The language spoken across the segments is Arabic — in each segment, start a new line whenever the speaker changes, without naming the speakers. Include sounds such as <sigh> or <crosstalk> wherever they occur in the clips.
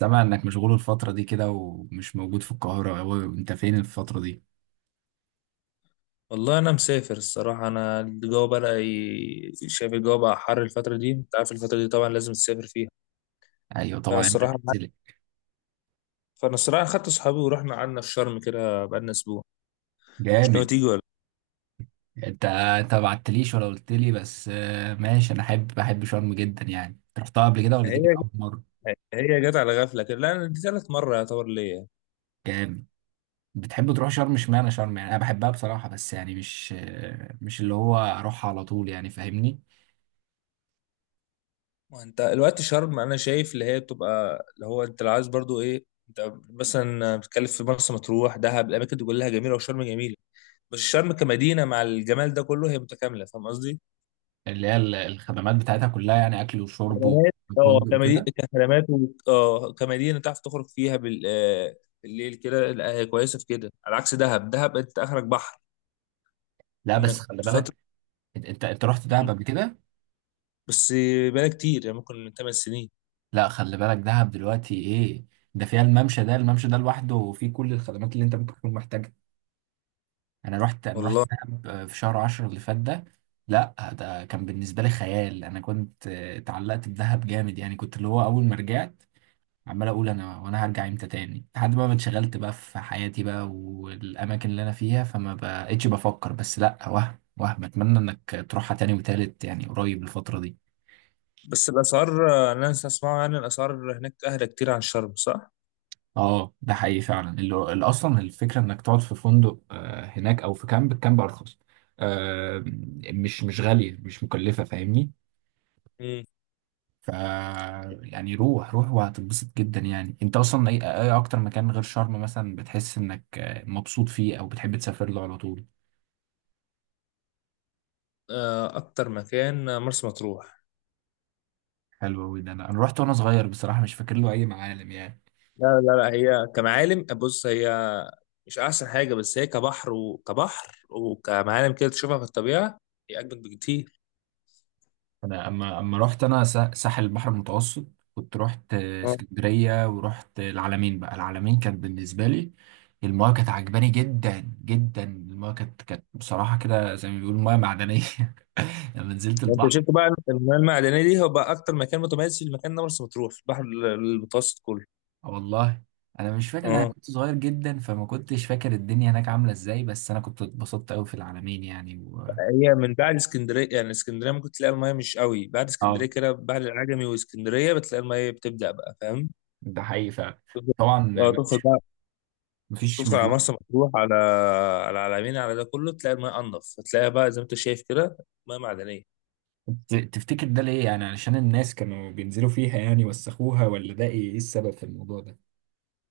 سامع انك مشغول الفترة دي كده ومش موجود في القاهرة، هو انت فين الفترة دي؟
والله، انا مسافر الصراحه. انا الجو شايف الجو بقى حر الفتره دي. انت عارف الفتره دي طبعا لازم تسافر فيها.
ايوه
فانا
طبعا انت
الصراحه
هتسلك.
فانا الصراحه خدت اصحابي ورحنا قعدنا في شرم كده بقالنا اسبوع. مش ناوي
جامد.
تيجي ولا
انت ما بعتليش ولا قلت لي. بس آه، ماشي. انا بحب شرم جدا، يعني أنت رحتها قبل كده ولا
إيه؟
دي كانت اول مرة؟
هي جت على غفله كده. لا، أنا دي ثالث مره يعتبر ليا.
جامد. بتحب تروح شرم؟ اشمعنى شرم؟ يعني انا بحبها بصراحة، بس يعني مش مش اللي هو اروحها على طول، يعني فاهمني؟
وانت الوقت شرم انا شايف اللي هي بتبقى اللي هو انت لو عايز برضو ايه. انت مثلا بتتكلم في مرسى مطروح، دهب، الاماكن دي كلها جميله، وشرم جميله. بس شرم كمدينه مع الجمال ده كله هي متكامله، فاهم قصدي.
اللي هي الخدمات بتاعتها كلها، يعني اكل وشرب
خدمات، اه،
وفندق
كمدينة
وكده.
كخدمات، كمدينة تعرف تخرج فيها بالليل كده. لا، هي كويسة في كده على عكس دهب انت اخرك بحر.
لا بس
انك
خلي
فترة.
بالك. انت أنت رحت
مم.
دهب قبل كده؟
بس بقى كتير، يعني ممكن من 8 سنين.
لا خلي بالك دهب دلوقتي ايه. ده فيها الممشى ده، الممشى ده لوحده فيه كل الخدمات اللي انت ممكن تكون محتاجها. انا رحت
والله.
دهب في شهر عشرة اللي فات ده. لا ده كان بالنسبة لي خيال. انا كنت اتعلقت بدهب جامد، يعني كنت اللي هو اول ما رجعت عمال اقول انا، وانا هرجع امتى تاني، لحد بقى ما اتشغلت بقى في حياتي بقى والاماكن اللي انا فيها، فما بقتش بفكر. بس لا، وهم اتمنى انك تروحها تاني وتالت، يعني قريب الفترة دي.
بس الاسعار، انا اسمعه، يعني الاسعار هناك اهدى كتير عن شرم، صح؟
اه ده حقيقي فعلا، اللي اصلا الفكره انك تقعد في فندق هناك او في كامب، الكامب ارخص. آه، مش غاليه، مش مكلفه، فاهمني؟
مم.
ف يعني روح وهتتبسط جدا. يعني انت اصلا اي اكتر مكان غير شرم مثلا بتحس انك مبسوط فيه او بتحب تسافر له على طول؟
اكتر مكان مرسى مطروح.
حلو قوي ده. انا رحت وانا صغير بصراحه، مش فاكر له اي معالم يعني.
لا لا لا، هي كمعالم. بص، هي مش احسن حاجة، بس هي كبحر وكبحر وكمعالم كده تشوفها في الطبيعة. هي اجمد بكتير.
انا اما رحت انا ساحل البحر المتوسط، كنت رحت اسكندريه ورحت العلمين، بقى العلمين كانت بالنسبه لي، المايه كانت عجباني جدا جدا. المايه كانت بصراحه كده زي ما بيقولوا مايه معدنيه. <laughs> لما نزلت
انت
البحر.
شفت بقى المياه المعدنيه دي، هو بقى اكتر مكان متميز في المكان ده مرسى مطروح في البحر المتوسط كله.
آه والله. انا مش فاكر ده، انا
اه.
كنت صغير جدا، فما كنتش فاكر الدنيا هناك عامله ازاي، بس انا كنت اتبسطت قوي في العلمين يعني و...
هي من بعد اسكندريه، يعني اسكندريه ممكن تلاقي المياه مش قوي. بعد اسكندريه
اه
كده، بعد العجمي واسكندريه، بتلاقي المياه بتبدا بقى، فاهم؟
ده حقيقي فعلا.
تفضل-
طبعا.
اه تدخل
مفيش،
بقى.
مفيش
تدخل على
مروح
مرسى مطروح، على على العلمين، على ده كله، تلاقي المياه انضف. هتلاقيها بقى زي ما انت شايف كده، مياه معدنيه.
تفتكر ده ليه؟ يعني علشان الناس كانوا بينزلوا فيها يعني وسخوها، ولا ده ايه، إيه السبب في الموضوع ده؟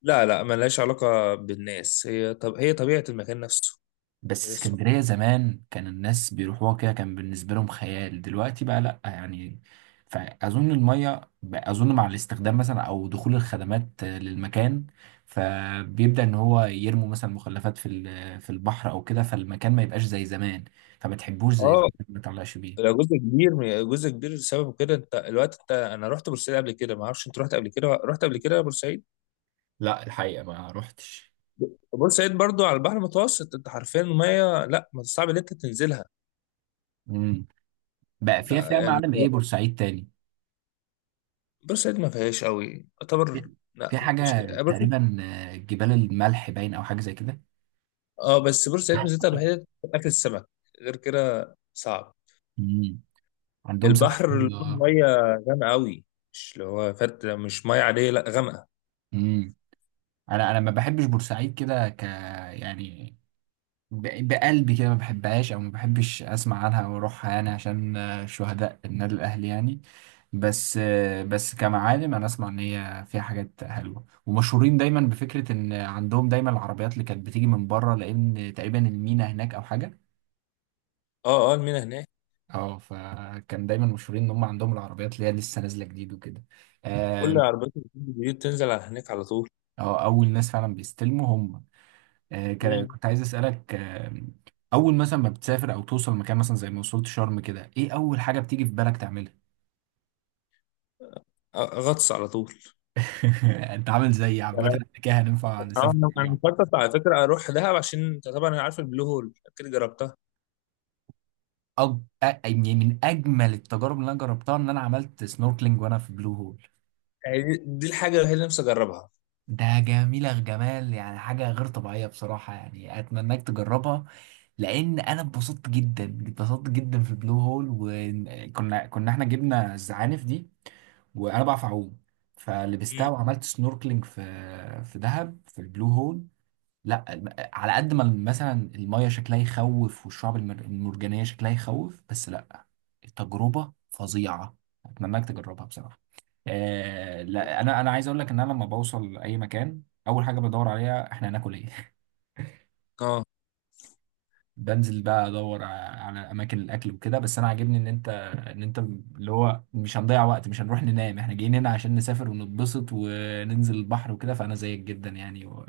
لا لا، ملهاش علاقه بالناس. هي طبيعه المكان نفسه.
بس
هي صح.
اسكندرية زمان كان الناس بيروحوها كده، كان بالنسبة لهم خيال، دلوقتي بقى لأ يعني. فأظن المية أظن مع الاستخدام مثلا أو دخول الخدمات للمكان، فبيبدأ إن هو يرموا مثلا مخلفات في في البحر أو كده، فالمكان ما يبقاش زي زمان، فما تحبوش زي زمان،
اه،
ما تعلقش بيه.
لو جزء كبير جزء كبير لسبب كده. انت الوقت انت انا رحت بورسعيد قبل كده، ما اعرفش انت رحت قبل كده بورسعيد؟
لا الحقيقة ما روحتش.
بورسعيد برضو على البحر المتوسط. انت حرفيا الميه لا، ما صعب ان انت تنزلها.
مم. بقى فيها،
لا
فيها
يعني،
معالم إيه بورسعيد تاني؟
بورسعيد ما فيهاش قوي
في،
يعتبر. لا،
في
ما فيهاش،
حاجة
بورسعيد.
تقريبا جبال الملح باين أو حاجة زي كده.
اه، بس بورسعيد ميزتها الوحيده اكل السمك. غير كده صعب.
مم. عندهم سمك
البحر،
حلو، اه.
الميه غامقه قوي. مش اللي هو فرد، مش ميه عاديه، لا غامقه.
مم. أنا ما بحبش بورسعيد كده، ك يعني، بقلبي كده ما بحبهاش، أو ما بحبش أسمع عنها أو أروحها يعني، عشان آه، شهداء النادي الأهلي يعني. بس آه، بس كمعالم أنا أسمع إن هي فيها حاجات حلوة، ومشهورين دايما بفكرة إن عندهم دايما العربيات اللي كانت بتيجي من بره، لأن تقريبا المينا هناك أو حاجة.
اه اه، المينا هناك.
اه فكان دايما مشهورين ان هم عندهم العربيات اللي هي لسه نازله جديد وكده.
كل
اه.
عربيات الجديد تنزل على هناك على طول.
آه، اول ناس فعلا بيستلموا هم. آه
مم.
كنت عايز اسالك آه، اول مثلا ما بتسافر او توصل مكان، مثلا زي ما وصلت شرم كده، ايه اول حاجه بتيجي في بالك تعملها؟
غطس على طول.
<laughs> انت عامل زيي. عامه
انا
إحنا كده هننفع
آه،
نسافر
انا
مع بعض.
أنا مخطط على فكره اروح دهب، عشان انت طبعا انا عارف البلو هول اكيد جربتها.
أج... يعني من اجمل التجارب اللي انا جربتها ان انا عملت سنوركلينج وانا في بلو هول.
يعني دي دي الحاجه الوحيده اللي نفسي اجربها.
ده جميلة، جمال يعني، حاجة غير طبيعية بصراحة، يعني أتمناك تجربها. لأن أنا اتبسطت جدا، اتبسطت جدا في البلو هول. وكنا احنا جبنا الزعانف دي، وأنا بعرف أعوم، فلبستها
مم.
وعملت سنوركلينج في، في دهب، في البلو هول. لا على قد ما مثلا المية شكلها يخوف، والشعب المرجانية شكلها يخوف، بس لا، التجربة فظيعة، اتمناك تجربها بصراحة. آه لا، انا عايز اقول لك ان انا لما بوصل اي مكان، اول حاجة بدور عليها احنا هناكل ايه. <laughs>
اه
بنزل بقى ادور على اماكن الاكل وكده. بس انا عاجبني ان انت اللي هو مش هنضيع وقت، مش هنروح ننام، احنا جايين هنا عشان نسافر ونتبسط وننزل البحر وكده، فانا زيك جدا يعني و-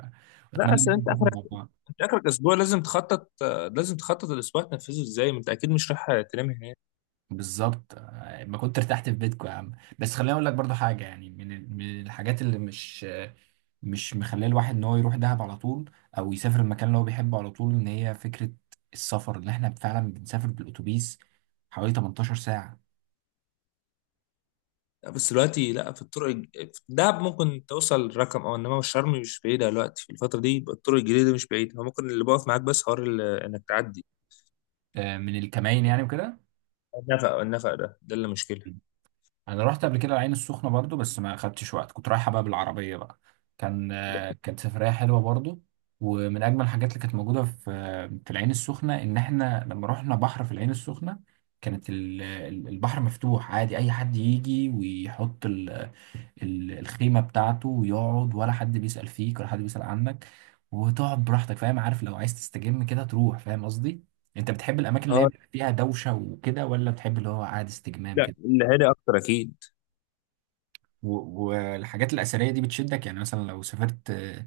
لا،
واتمنى ان
اصل
احنا
انت
نسافر
اخرك
مع بعض.
انت اخرك اسبوع، لازم تخطط، لازم تخطط الاسبوع تنفذه ازاي. ما انت اكيد مش رايح تنام هناك.
بالظبط. آه، ما كنت ارتحت في بيتكم يا عم. بس خليني اقول لك برضو حاجه، يعني من من الحاجات اللي مش مش مخليه الواحد ان هو يروح دهب على طول، او يسافر المكان اللي هو بيحبه على طول، ان هي فكره السفر اللي احنا فعلا بنسافر بالاتوبيس حوالي 18 ساعه.
لا، بس دلوقتي لا. في دهب ممكن توصل رقم. او انما شرم مش بعيده دلوقتي في الفتره دي، يبقى الطرق الجديده مش بعيده. هو ممكن اللي بقف معاك بس حوار انك تعدي.
آه، من الكماين يعني وكده.
النفق ده اللي مشكله.
انا رحت قبل كده العين السخنه برضو، بس ما اخدتش وقت، كنت رايحه بقى بالعربيه بقى. كان آه، كانت سفريه حلوه برضو. ومن اجمل الحاجات اللي كانت موجوده في في العين السخنه، ان احنا لما رحنا بحر في العين السخنه، كانت البحر مفتوح عادي، اي حد يجي ويحط الخيمه بتاعته ويقعد، ولا حد بيسال فيك ولا حد بيسال عنك، وتقعد براحتك، فاهم؟ عارف لو عايز تستجم كده تروح، فاهم قصدي؟ انت بتحب الاماكن اللي هي
اه
بيبقى فيها دوشه وكده، ولا بتحب اللي هو قاعد استجمام
لا،
كده؟
اللي هادي اكتر اكيد.
و- والحاجات الأثرية دي بتشدك؟ يعني مثلا لو سافرت آه،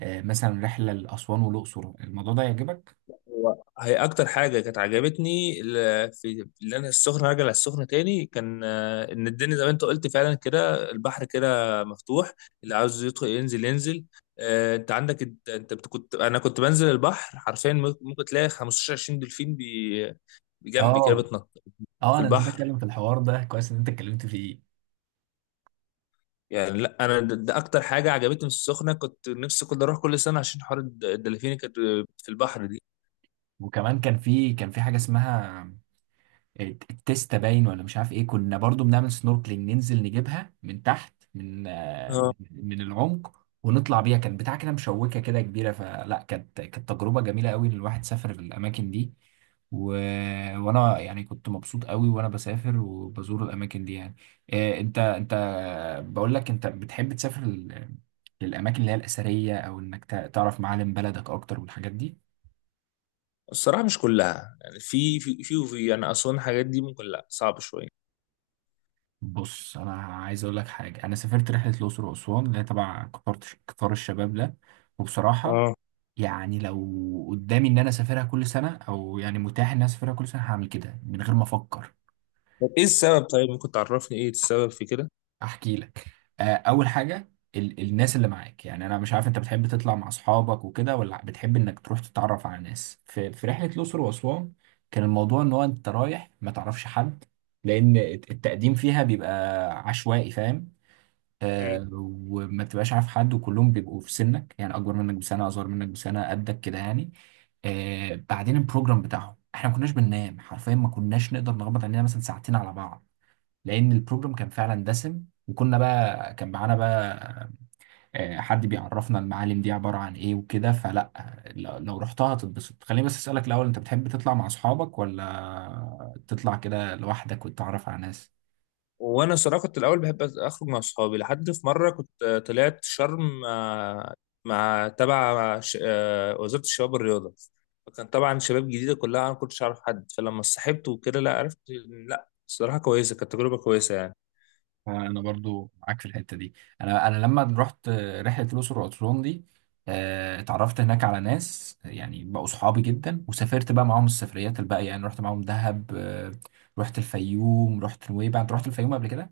مثلا رحلة لأسوان والأقصر، الموضوع ده يعجبك؟
هي اكتر حاجه كانت عجبتني في اللي انا السخنه، راجع على السخنه تاني. كان ان الدنيا زي ما انت قلت فعلا كده، البحر كده مفتوح، اللي عاوز يدخل ينزل ينزل. آه، انت عندك انت أنت بت- كنت انا كنت بنزل البحر حرفيا. ممكن تلاقي 15 20 دولفين بجنبي كده
اه.
بتنط
اه
في
انا نسيت
البحر.
اتكلم في الحوار ده، كويس ان انت اتكلمت فيه.
يعني لا، انا ده اكتر حاجه عجبتني في السخنه. كنت نفسي كنت اروح كل سنه عشان حوار الدلافين اللي كانت في البحر دي.
وكمان كان في، كان في حاجه اسمها التيستا باين ولا مش عارف ايه، كنا برضو بنعمل سنوركلينج ننزل نجيبها من تحت من من العمق ونطلع بيها. كان بتاع كده مشوكه كده كبيره، فلا كانت تجربه جميله قوي ان الواحد سافر الاماكن دي و... وانا يعني كنت مبسوط قوي وانا بسافر وبزور الاماكن دي يعني. إيه انت بقول لك، انت بتحب تسافر للاماكن اللي هي الاثريه؟ او انك تعرف معالم بلدك اكتر والحاجات دي؟
الصراحة مش كلها، يعني في في في وفي انا اصلا الحاجات دي ممكن، لا صعب شوية.
بص انا عايز اقول لك حاجه، انا سافرت رحله الاقصر واسوان اللي هي تبع قطار، قطار الشباب ده، وبصراحه
اه.
يعني لو قدامي ان انا اسافرها كل سنه، او يعني متاح ان انا اسافرها كل سنه، هعمل كده من غير ما افكر.
طب ايه السبب؟ طيب ممكن تعرفني ايه السبب في كده؟
احكي لك. آه، اول حاجه ال الناس اللي معاك، يعني انا مش عارف انت بتحب تطلع مع اصحابك وكده ولا بتحب انك تروح تتعرف على ناس؟ في، في رحله الاقصر واسوان كان الموضوع ان هو انت رايح ما تعرفش حد، لان التقديم فيها بيبقى عشوائي، فاهم؟
مم.
آه، وما بتبقاش عارف حد، وكلهم بيبقوا في سنك يعني، اكبر منك بسنه، اصغر منك بسنه، قدك كده يعني. آه، بعدين البروجرام بتاعهم احنا ما كناش بننام، حرفيا ما كناش نقدر نغمض عينينا مثلا ساعتين على بعض، لان البروجرام كان فعلا دسم. وكنا بقى، كان معانا بقى آه، حد بيعرفنا المعالم دي عباره عن ايه وكده، فلا، لو رحتها هتتبسط. خليني بس اسالك الاول، انت بتحب تطلع مع اصحابك ولا تطلع كده لوحدك وتتعرف على ناس؟
وانا صراحة كنت الاول بحب اخرج مع اصحابي، لحد في مرة كنت، طلعت شرم مع تبع وزارة الشباب والرياضة. فكان طبعا شباب جديدة كلها، انا ما كنتش اعرف حد. فلما صاحبت وكده لا، عرفت إن لا الصراحة كويسة، كانت تجربة كويسة يعني.
انا برضو معاك في الحته دي. انا لما رحت رحله الاقصر واسوان دي آه، اتعرفت هناك على ناس يعني بقوا صحابي جدا، وسافرت بقى معاهم السفريات الباقيه يعني. رحت معاهم دهب، آه، رحت الفيوم، رحت نويبع. انت رحت الفيوم قبل كده؟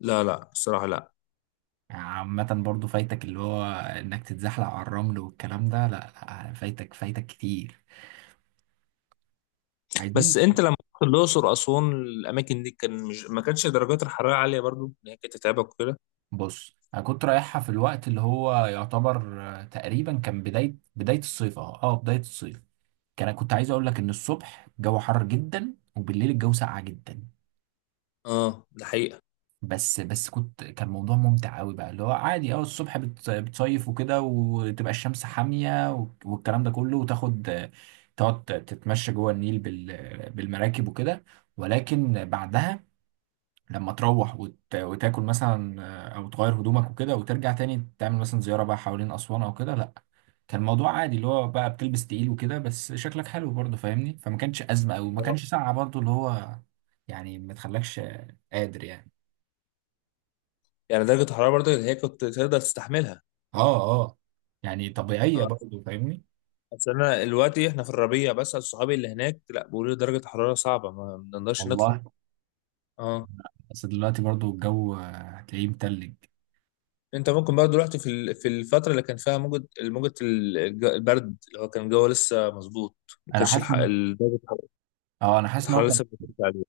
لا لا، الصراحة لا.
عامه برضو فايتك اللي هو انك تتزحلق على الرمل والكلام ده، لا لا فايتك، فايتك كتير. عايزين.
بس انت لما رحت الاقصر اسوان الاماكن دي، كان مش، ما كانتش درجات الحراره عاليه برضو ان هي كانت تتعبك وكده؟
بص انا كنت رايحها في الوقت اللي هو يعتبر آه، تقريبا كان بدايه، بدايه الصيف، اه اه بدايه الصيف. كان كنت عايز اقول لك ان الصبح الجو حر جدا، وبالليل الجو ساقع جدا.
اه، ده حقيقه.
بس كنت، كان موضوع ممتع قوي بقى، اللي هو عادي اه الصبح بتصيف وكده، وتبقى الشمس حاميه والكلام ده كله، وتاخد آه، تقعد تتمشى جوه النيل بالمراكب وكده. ولكن بعدها لما تروح وتاكل مثلا آه، او تغير هدومك وكده، وترجع تاني تعمل مثلا زيارة بقى حوالين اسوان او كده، لا كان الموضوع عادي، اللي هو بقى بتلبس تقيل وكده بس شكلك حلو برضه، فاهمني؟ فما كانش ازمة قوي، وما
آه.
كانش ساقعة برضه، اللي هو يعني ما تخلكش قادر يعني.
يعني درجه الحراره برضو اللي هي كنت تقدر تستحملها.
اه اه، يعني طبيعية
اه.
برضه، فاهمني؟
اصل انا دلوقتي احنا في الربيع، بس صحابي اللي هناك لا بيقولوا لي درجه الحراره صعبه، ما نقدرش نطلع.
والله،
اه.
بس دلوقتي برضه الجو آه، هتلاقيه متلج.
انت ممكن برضو رحت في ال، في الفتره اللي كان فيها موجة، الموجة البرد، اللي هو كان الجو لسه مظبوط. ما
انا
كانش
حاسس ان،
درجه
اه انا حاسس ان هو
الحراره
كان،
لسه بترجع عليه.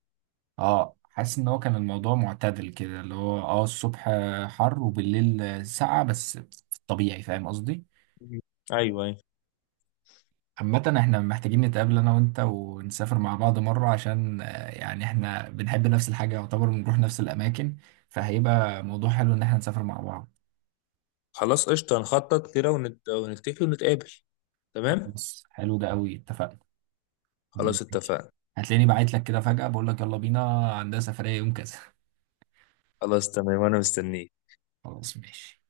اه حاسس ان هو كان الموضوع معتدل كده، اللي هو اه الصبح حر وبالليل ساقعة، بس في الطبيعي، فاهم قصدي؟
مم. ايوه ايوه.
عامة احنا محتاجين نتقابل انا وانت ونسافر مع بعض مرة، عشان آه، يعني احنا بنحب نفس الحاجة يعتبر، بنروح نفس الاماكن، فهيبقى موضوع حلو ان احنا نسافر مع بعض.
خلاص، قشطة، هنخطط كده ونتفق ونتقابل. تمام.
خلاص حلو ده قوي، اتفقنا.
خلاص
ماشي.
اتفقنا.
هتلاقيني بعت لك كده فجأة بقول لك يلا بينا، عندها سفرية يوم كذا.
خلاص تمام، وانا مستنيك.
خلاص ماشي.